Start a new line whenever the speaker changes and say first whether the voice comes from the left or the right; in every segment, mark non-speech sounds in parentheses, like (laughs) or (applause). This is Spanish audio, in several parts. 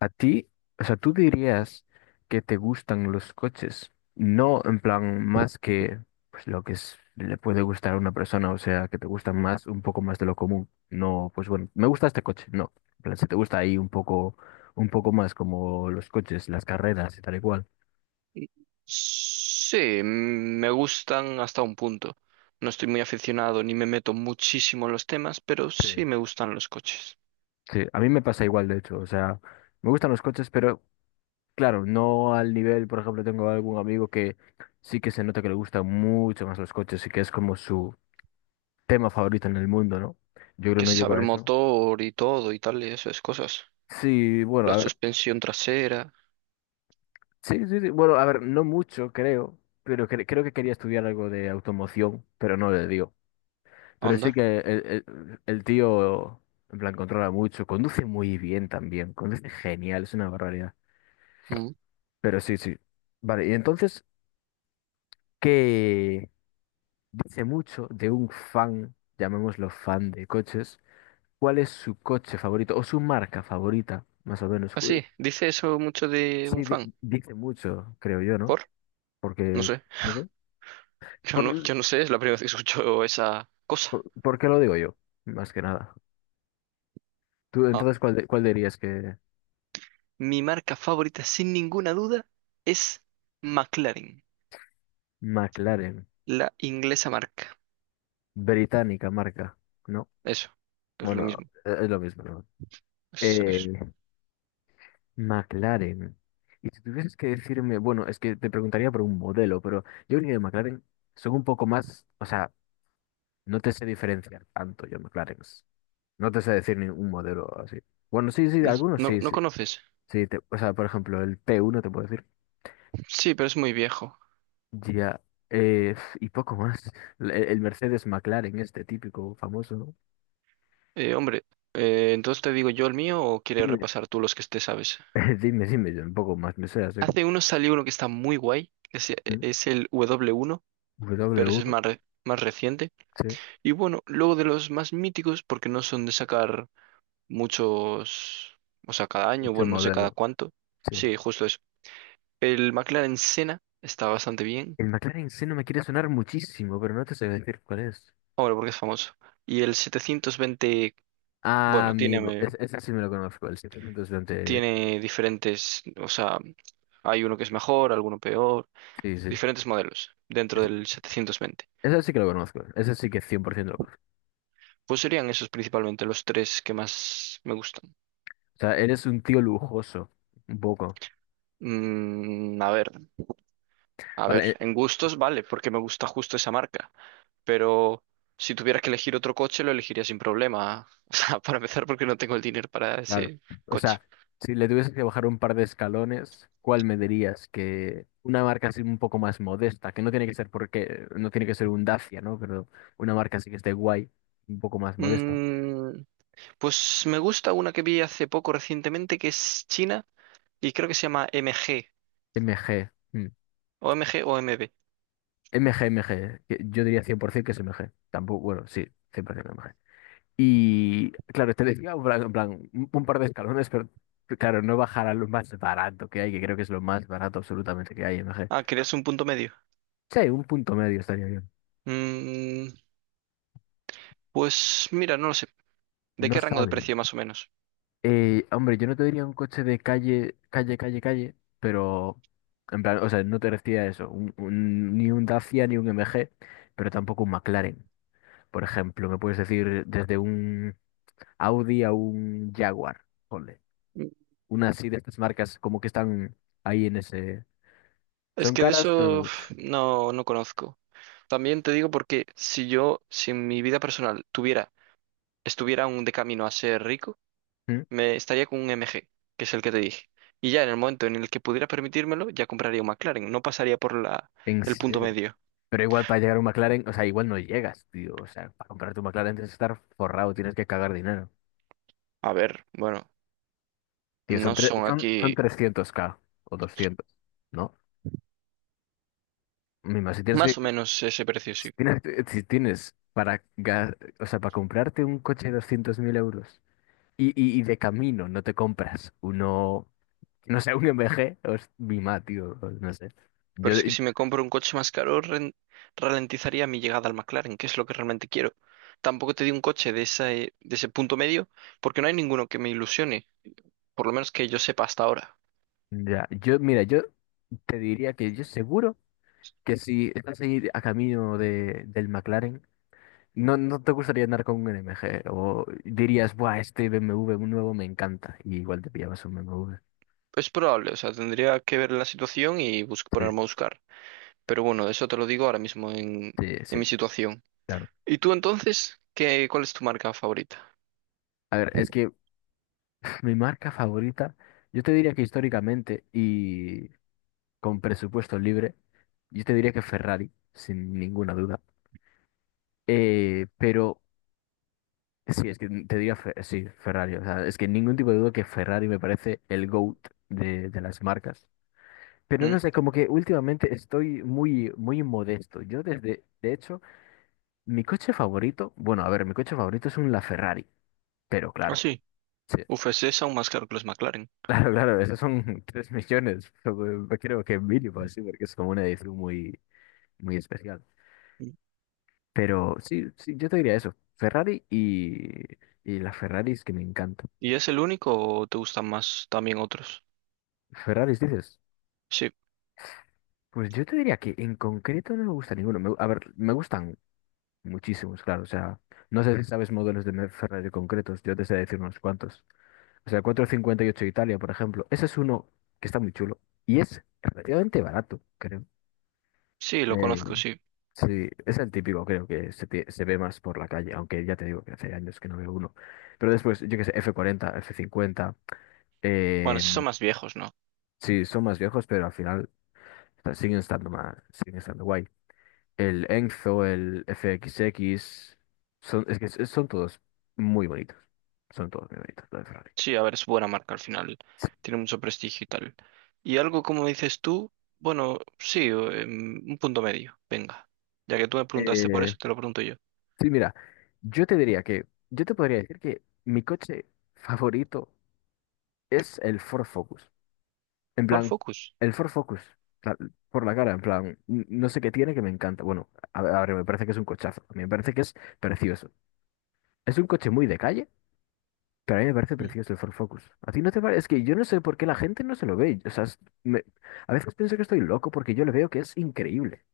left: A ti, o sea, tú dirías que te gustan los coches, no en plan más que pues, le puede gustar a una persona, o sea, que te gustan más, un poco más de lo común. No, pues bueno, me gusta este coche, no. En plan, si te gusta ahí un poco más como los coches, las carreras y tal y cual.
right: Sí, me gustan hasta un punto. No estoy muy aficionado ni me meto muchísimo en los temas, pero
left: Sí.
right: sí me gustan los coches.
left: Sí, a mí me pasa igual, de hecho, o sea, me gustan los coches, pero claro, no al nivel, por ejemplo, tengo algún amigo que sí que se nota que le gustan mucho más los coches y que es como su tema favorito en el mundo, ¿no? Yo creo que
right: Que
left: no
right: se
left: llego
right: sabe el
left: a eso.
right: motor y todo y tal, y esas cosas.
left: Sí, bueno,
right: La
left: a ver,
right: suspensión trasera,
left: sí, sí, sí, bueno, a ver, no mucho, creo, pero creo que quería estudiar algo de automoción, pero no le dio. Pero sí
right: anda.
left: que el tío, en plan, controla mucho, conduce muy bien también, conduce genial, es una barbaridad.
right: ¿No?
left: Pero sí, sí. Vale, y entonces, ¿qué dice mucho de un fan, llamémoslo fan de coches? ¿Cuál es su coche favorito o su marca favorita, más o menos?
right: Así, dice eso mucho de un
left: Sí,
right: fan.
left: dice mucho, creo yo, ¿no?
right: ¿Por? No
left: Porque,
right: sé.
left: no sé,
right: Yo no,
left: ¿por,
right: yo no sé, es la primera vez que escucho esa
left: por,
right: cosa.
left: por qué lo digo yo? Más que nada. Tú,
right: Ah.
left: entonces, ¿cuál dirías que
right: Mi marca favorita, sin ninguna duda, es McLaren,
left: McLaren,
right: la inglesa marca.
left: británica marca, ¿no?
right: Eso, es lo
left: Bueno,
right: mismo.
left: es lo mismo, ¿no?
right: Es-
left: Eh,
right: es-
left: McLaren. Y si tuvieses que decirme, bueno, es que te preguntaría por un modelo, pero yo diría que McLaren son un poco más, o sea, no te sé diferenciar tanto yo, McLaren. No te sé decir ningún modelo así. Bueno, sí, sí,
right: es-
left: algunos
right: no,
left: sí,
right: ¿no
left: sí.
right: conoces?
left: Sí, o sea, por ejemplo, el P1 te puedo decir
right: Sí, pero es muy viejo.
left: ya, eh, y poco más. (laughs) El Mercedes McLaren, este típico, famoso, ¿no?
right: ¿Hombre, entonces te digo yo el mío o quieres
left: Dime.
right: repasar tú los que te sabes?
left: (laughs) Dime, dime, yo un poco más me sé, así que,
right: Hace uno salió uno que está muy guay,
left: ¿mm?
right: es, el W1,
left: W
right: pero ese es
left: uno
right: más reciente.
left: sí,
right: Y bueno, luego de los más míticos, porque no son de sacar muchos, o sea, cada año,
left: este
right: bueno, no sé cada
left: modelo,
right: cuánto.
left: sí.
right: Sí, justo eso. El McLaren Senna está bastante bien,
left: El McLaren sí no me quiere sonar muchísimo, pero no te sé decir cuál es.
right: ahora porque es famoso. Y el 720,
left: Ah,
right: bueno,
left: amigo,
right: tiene, eh,
left: ese sí me lo conozco, el 720,
right: tiene diferentes, o sea, hay uno que es mejor, alguno peor,
left: sí, sí.
right: diferentes modelos dentro
left: Ese
right: del 720.
left: ese sí que lo conozco, ese sí que 100% lo conozco.
right: Pues serían esos principalmente los tres que más me gustan.
left: O sea, eres un tío lujoso, un poco.
right: Mm, a ver, a ver,
left: Vale,
right: en gustos vale, porque me gusta justo esa marca. Pero si tuvieras que elegir otro coche, lo elegiría sin problema. (laughs) O sea, para empezar, porque no tengo el dinero para
left: claro.
right: ese
left: O
right: coche.
left: sea, si le tuvieses que bajar un par de escalones, ¿cuál me dirías? Que una marca así un poco más modesta, que no tiene que ser porque, no tiene que ser un Dacia, ¿no? Pero una marca así que esté guay, un poco más modesta.
right: Mm, pues me gusta una que vi hace poco recientemente que es china y creo que se llama MG,
left: M G, mm.
right: o MG o MB.
left: MG, MG. Que yo diría 100% que es M G. Tampoco, bueno, sí, 100% M G. Y claro, te decía en plan, un par de escalones, pero claro, no bajar a lo más barato que hay, que creo que es lo más barato absolutamente que hay, M G.
right: Ah, querías un punto medio.
left: Sí, un punto medio estaría bien.
right: Mm, pues mira, no lo sé. ¿De
left: No
right: qué rango de
left: sabe.
right: precio más o menos?
left: Hombre, yo no te diría un coche de calle, calle, calle, calle, pero en plan, o sea, no te decía eso, ni un Dacia ni un M G, pero tampoco un McLaren. Por ejemplo, me puedes decir desde un Audi a un Jaguar, ponle.
right: Mm,
left: Una así de estas marcas como que están ahí en ese.
right: Es
left: Son
right: que de
left: caras, pero no
right: eso (sighs)
left: mucho.
right: uf, no, no conozco. También te digo porque si en mi vida personal estuviera aún de camino a ser rico,
left: ¿Mm?
right: me estaría con un MG, que es el que te dije. Y ya en el momento en el que pudiera permitírmelo, ya compraría un McLaren. No pasaría por
left: En
right: el punto
left: serio.
right: medio.
left: Pero igual para llegar a un McLaren, o sea, igual no llegas, tío. O sea, para comprarte un McLaren tienes que estar forrado, tienes que cagar dinero.
right: A ver, bueno,
left: Tío,
right: no son
left: son
right: aquí
left: 300k o doscientos, ¿no? Mima,
right: más o menos ese precio, sí.
left: si tienes, si tienes para, o sea, para comprarte un coche de 200.000 euros y, y de camino no te compras uno, no sé, un M G, o es mima, tío, o no sé.
right: Pero
left: Yo,
right: es que si me compro un coche más caro, ralentizaría mi llegada al McLaren, que es lo que realmente quiero. Tampoco te di un coche de ese, punto medio, porque no hay ninguno que me ilusione, por lo menos que yo sepa hasta ahora.
left: ya, mira, yo te diría que yo seguro que si estás ahí a camino de, del McLaren, no, no te gustaría andar con un MG o dirías, buah, este BMW nuevo me encanta y igual te pillabas un BMW.
right: Es probable, o sea, tendría que ver la situación y
left: Sí,
right: ponerme a buscar. Pero bueno, eso te lo digo ahora mismo en,
left: sí,
right: en
left: sí,
right: mi situación.
left: claro.
right: ¿Y tú entonces, cuál es tu marca favorita?
left: A ver, es que (clears throat) mi marca favorita, yo te diría que históricamente y con presupuesto libre, yo te diría que Ferrari, sin ninguna duda. Pero sí, es que te diría, sí, Ferrari. O sea, es que ningún tipo de duda que Ferrari me parece el GOAT de las marcas. Pero
right: ¿Mm?
left: no sé, como que últimamente estoy muy, muy modesto. De hecho, mi coche favorito, bueno, a ver, mi coche favorito es un LaFerrari, pero
right: Ah,
left: claro.
right: sí.
left: Sí.
right: UFC es aún más caro que los McLaren.
left: Claro, claro, esos son (laughs) 3 millones, pero, creo que mínimo así, porque es como una edición muy, muy especial.
right: Mm.
left: Pero sí, sí, yo te diría eso, Ferrari y las Ferraris que me encantan.
right: ¿Y es el único o te gustan más también otros?
left: Ferraris dices,
right: Sí,
left: pues yo te diría que en concreto no me gusta ninguno. A ver, me gustan muchísimos, claro, o sea, no sé si sabes modelos de Ferrari concretos, yo te sé decir unos cuantos. O sea, 458 Italia, por ejemplo, ese es uno que está muy chulo y es relativamente barato, creo.
right: sí, lo conozco, sí.
left: Sí, es el típico, creo que se ve más por la calle, aunque ya te digo que hace años que no veo uno. Pero después, yo qué sé, F40, F50,
right: Bueno,
left: eh,
right: sí son más viejos, ¿no?
left: sí, son más viejos, pero al final o sea, siguen estando más, siguen estando guay. El Enzo, el FXX, son, es que son todos muy bonitos, son todos muy bonitos, los de Ferrari.
right: Sí, a ver, es buena marca al final. Tiene mucho prestigio y tal. Y algo como dices tú, bueno, sí, o, un punto medio. Venga. Ya que tú me preguntaste por
left: Eh,
right: eso, te lo pregunto yo.
left: sí, mira, yo te diría que, yo te podría decir que mi coche favorito es el Ford Focus. En
right: ¿Por
left: plan,
right: Focus?
left: el Ford Focus, la- por la cara, en plan, no sé qué tiene que me encanta. Bueno, a ver, me parece que es un cochazo. A mí me parece que es precioso. Es un coche muy de calle, pero a mí me parece
right: Mm.
left: precioso el Ford Focus. ¿A ti no te parece? Es que yo no sé por qué la gente no se lo ve. O sea, a veces pienso que estoy loco porque yo le veo que es increíble.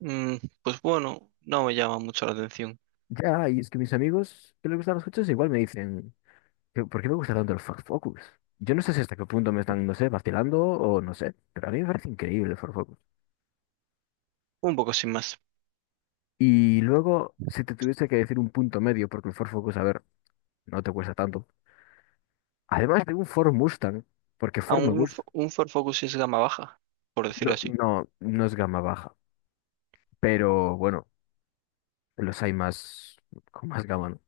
right: Mm, pues bueno, no me llama mucho la atención.
left: Ya, y es que mis amigos que les gustan los coches igual me dicen: "¿Pero por qué me gusta tanto el Ford Focus?" Yo no sé si hasta qué punto me están, no sé, vacilando o no sé, pero a mí me parece increíble el Ford Focus.
right: Un poco sin más.
left: Y luego, si te tuviese que decir un punto medio, porque el Ford Focus, a ver, no te cuesta tanto. Además de un Ford Mustang, porque
right: A
left: Ford me
right: un,
left: gusta.
right: fo- un Ford Focus es gama baja, por
left: No,
right: decirlo así.
left: no, no es gama baja, pero bueno, los hay más, con más gama, ¿no?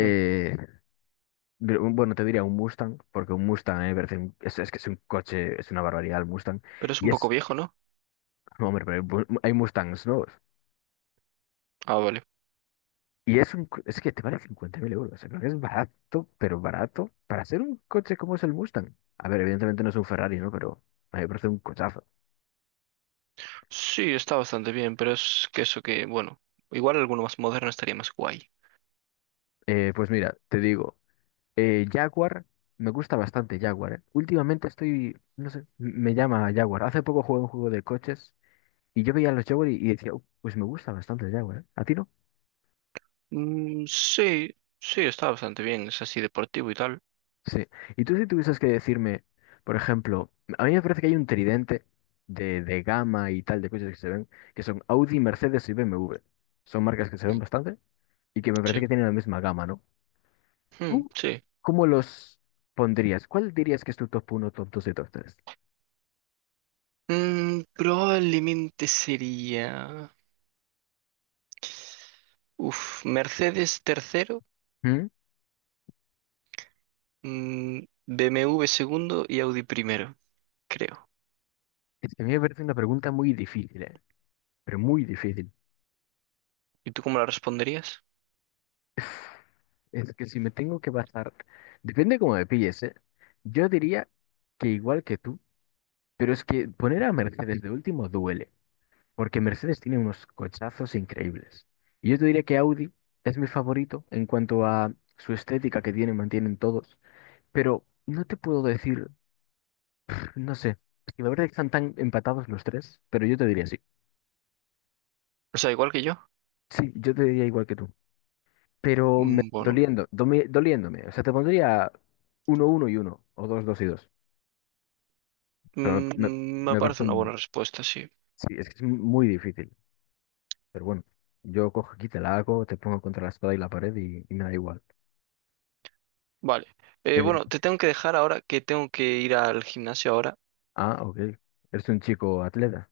right: Mm.
left: pero, bueno, te diría un Mustang, porque un Mustang, me parece es que es un coche, es una barbaridad el Mustang.
right: Pero es un
left: Y
right: poco
left: es,
right: viejo, ¿no?
left: hombre, pero hay hay Mustangs, ¿no?
right: Ah, vale.
left: Y es, un, es que te vale 50.000 euros. O sea, creo que es barato, pero barato para hacer un coche como es el Mustang. A ver, evidentemente no es un Ferrari, ¿no? Pero a mí me parece un cochazo.
right: Sí, está bastante bien, pero es que eso que, bueno, igual alguno más moderno estaría más guay.
left: Pues mira, te digo, Jaguar, me gusta bastante Jaguar, ¿eh? Últimamente estoy, no sé, me llama Jaguar. Hace poco jugué un juego de coches y yo veía los Jaguar y decía: pues me gusta bastante el Jaguar, ¿eh? ¿A ti no?"
right: Mm, sí, sí, está bastante bien, es así deportivo y tal.
left: Sí. Y tú si tuvieses que decirme, por ejemplo, a mí me parece que hay un tridente de gama y tal de coches que se ven, que son Audi, Mercedes y BMW. Son marcas que se ven
right: Mm.
left: bastante y que me parece
right: Sí,
left: que tienen la misma gama, ¿no?
right: mm,
left: ¿Tú
right: sí.
left: cómo los pondrías? ¿Cuál dirías que es tu top 1, top dos y top 3?
right: Probablemente sería... Uf, Mercedes tercero, mm, BMW segundo y Audi primero, creo.
left: Es que a mí me parece una pregunta muy difícil, ¿eh? Pero muy difícil.
right: ¿Y tú cómo la responderías?
left: (laughs) Es que si me tengo que basar, depende cómo me pilles, ¿eh? Yo diría que igual que tú. Pero es que poner a Mercedes de último duele, porque Mercedes tiene unos cochazos increíbles. Y yo te diré que Audi es mi favorito en cuanto a su estética que tienen, mantienen todos. Pero no te puedo decir, (smacks lips) no sé, es que la verdad es que están tan empatados los tres, pero yo te diría sí.
right: O sea, igual que yo.
left: Sí, yo te diría igual que tú. Pero
right: Mm, bueno.
left: doliendo, doliéndome. O sea, te pondría uno uno y uno o dos dos y dos. Pero
right: Me
left: me parece
right: parece una buena
left: un.
right: respuesta, sí.
left: Sí, es que es muy difícil. Pero bueno, yo cojo aquí, te la hago, te pongo contra la espada y la pared y me da igual.
right: Vale. Eh,
left: Eh,
right: bueno, te tengo que dejar ahora que tengo que ir al gimnasio ahora.
left: ah, ok. Eres un chico atleta.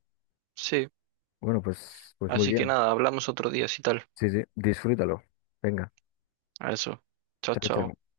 right: Sí.
left: Bueno, pues, pues muy
right: Así que
left: bien.
right: nada, hablamos otro día si tal.
left: Sí, sí, disfrútalo. Venga,
right: A eso. Chao,
left: chao,
right: chao.
left: chao.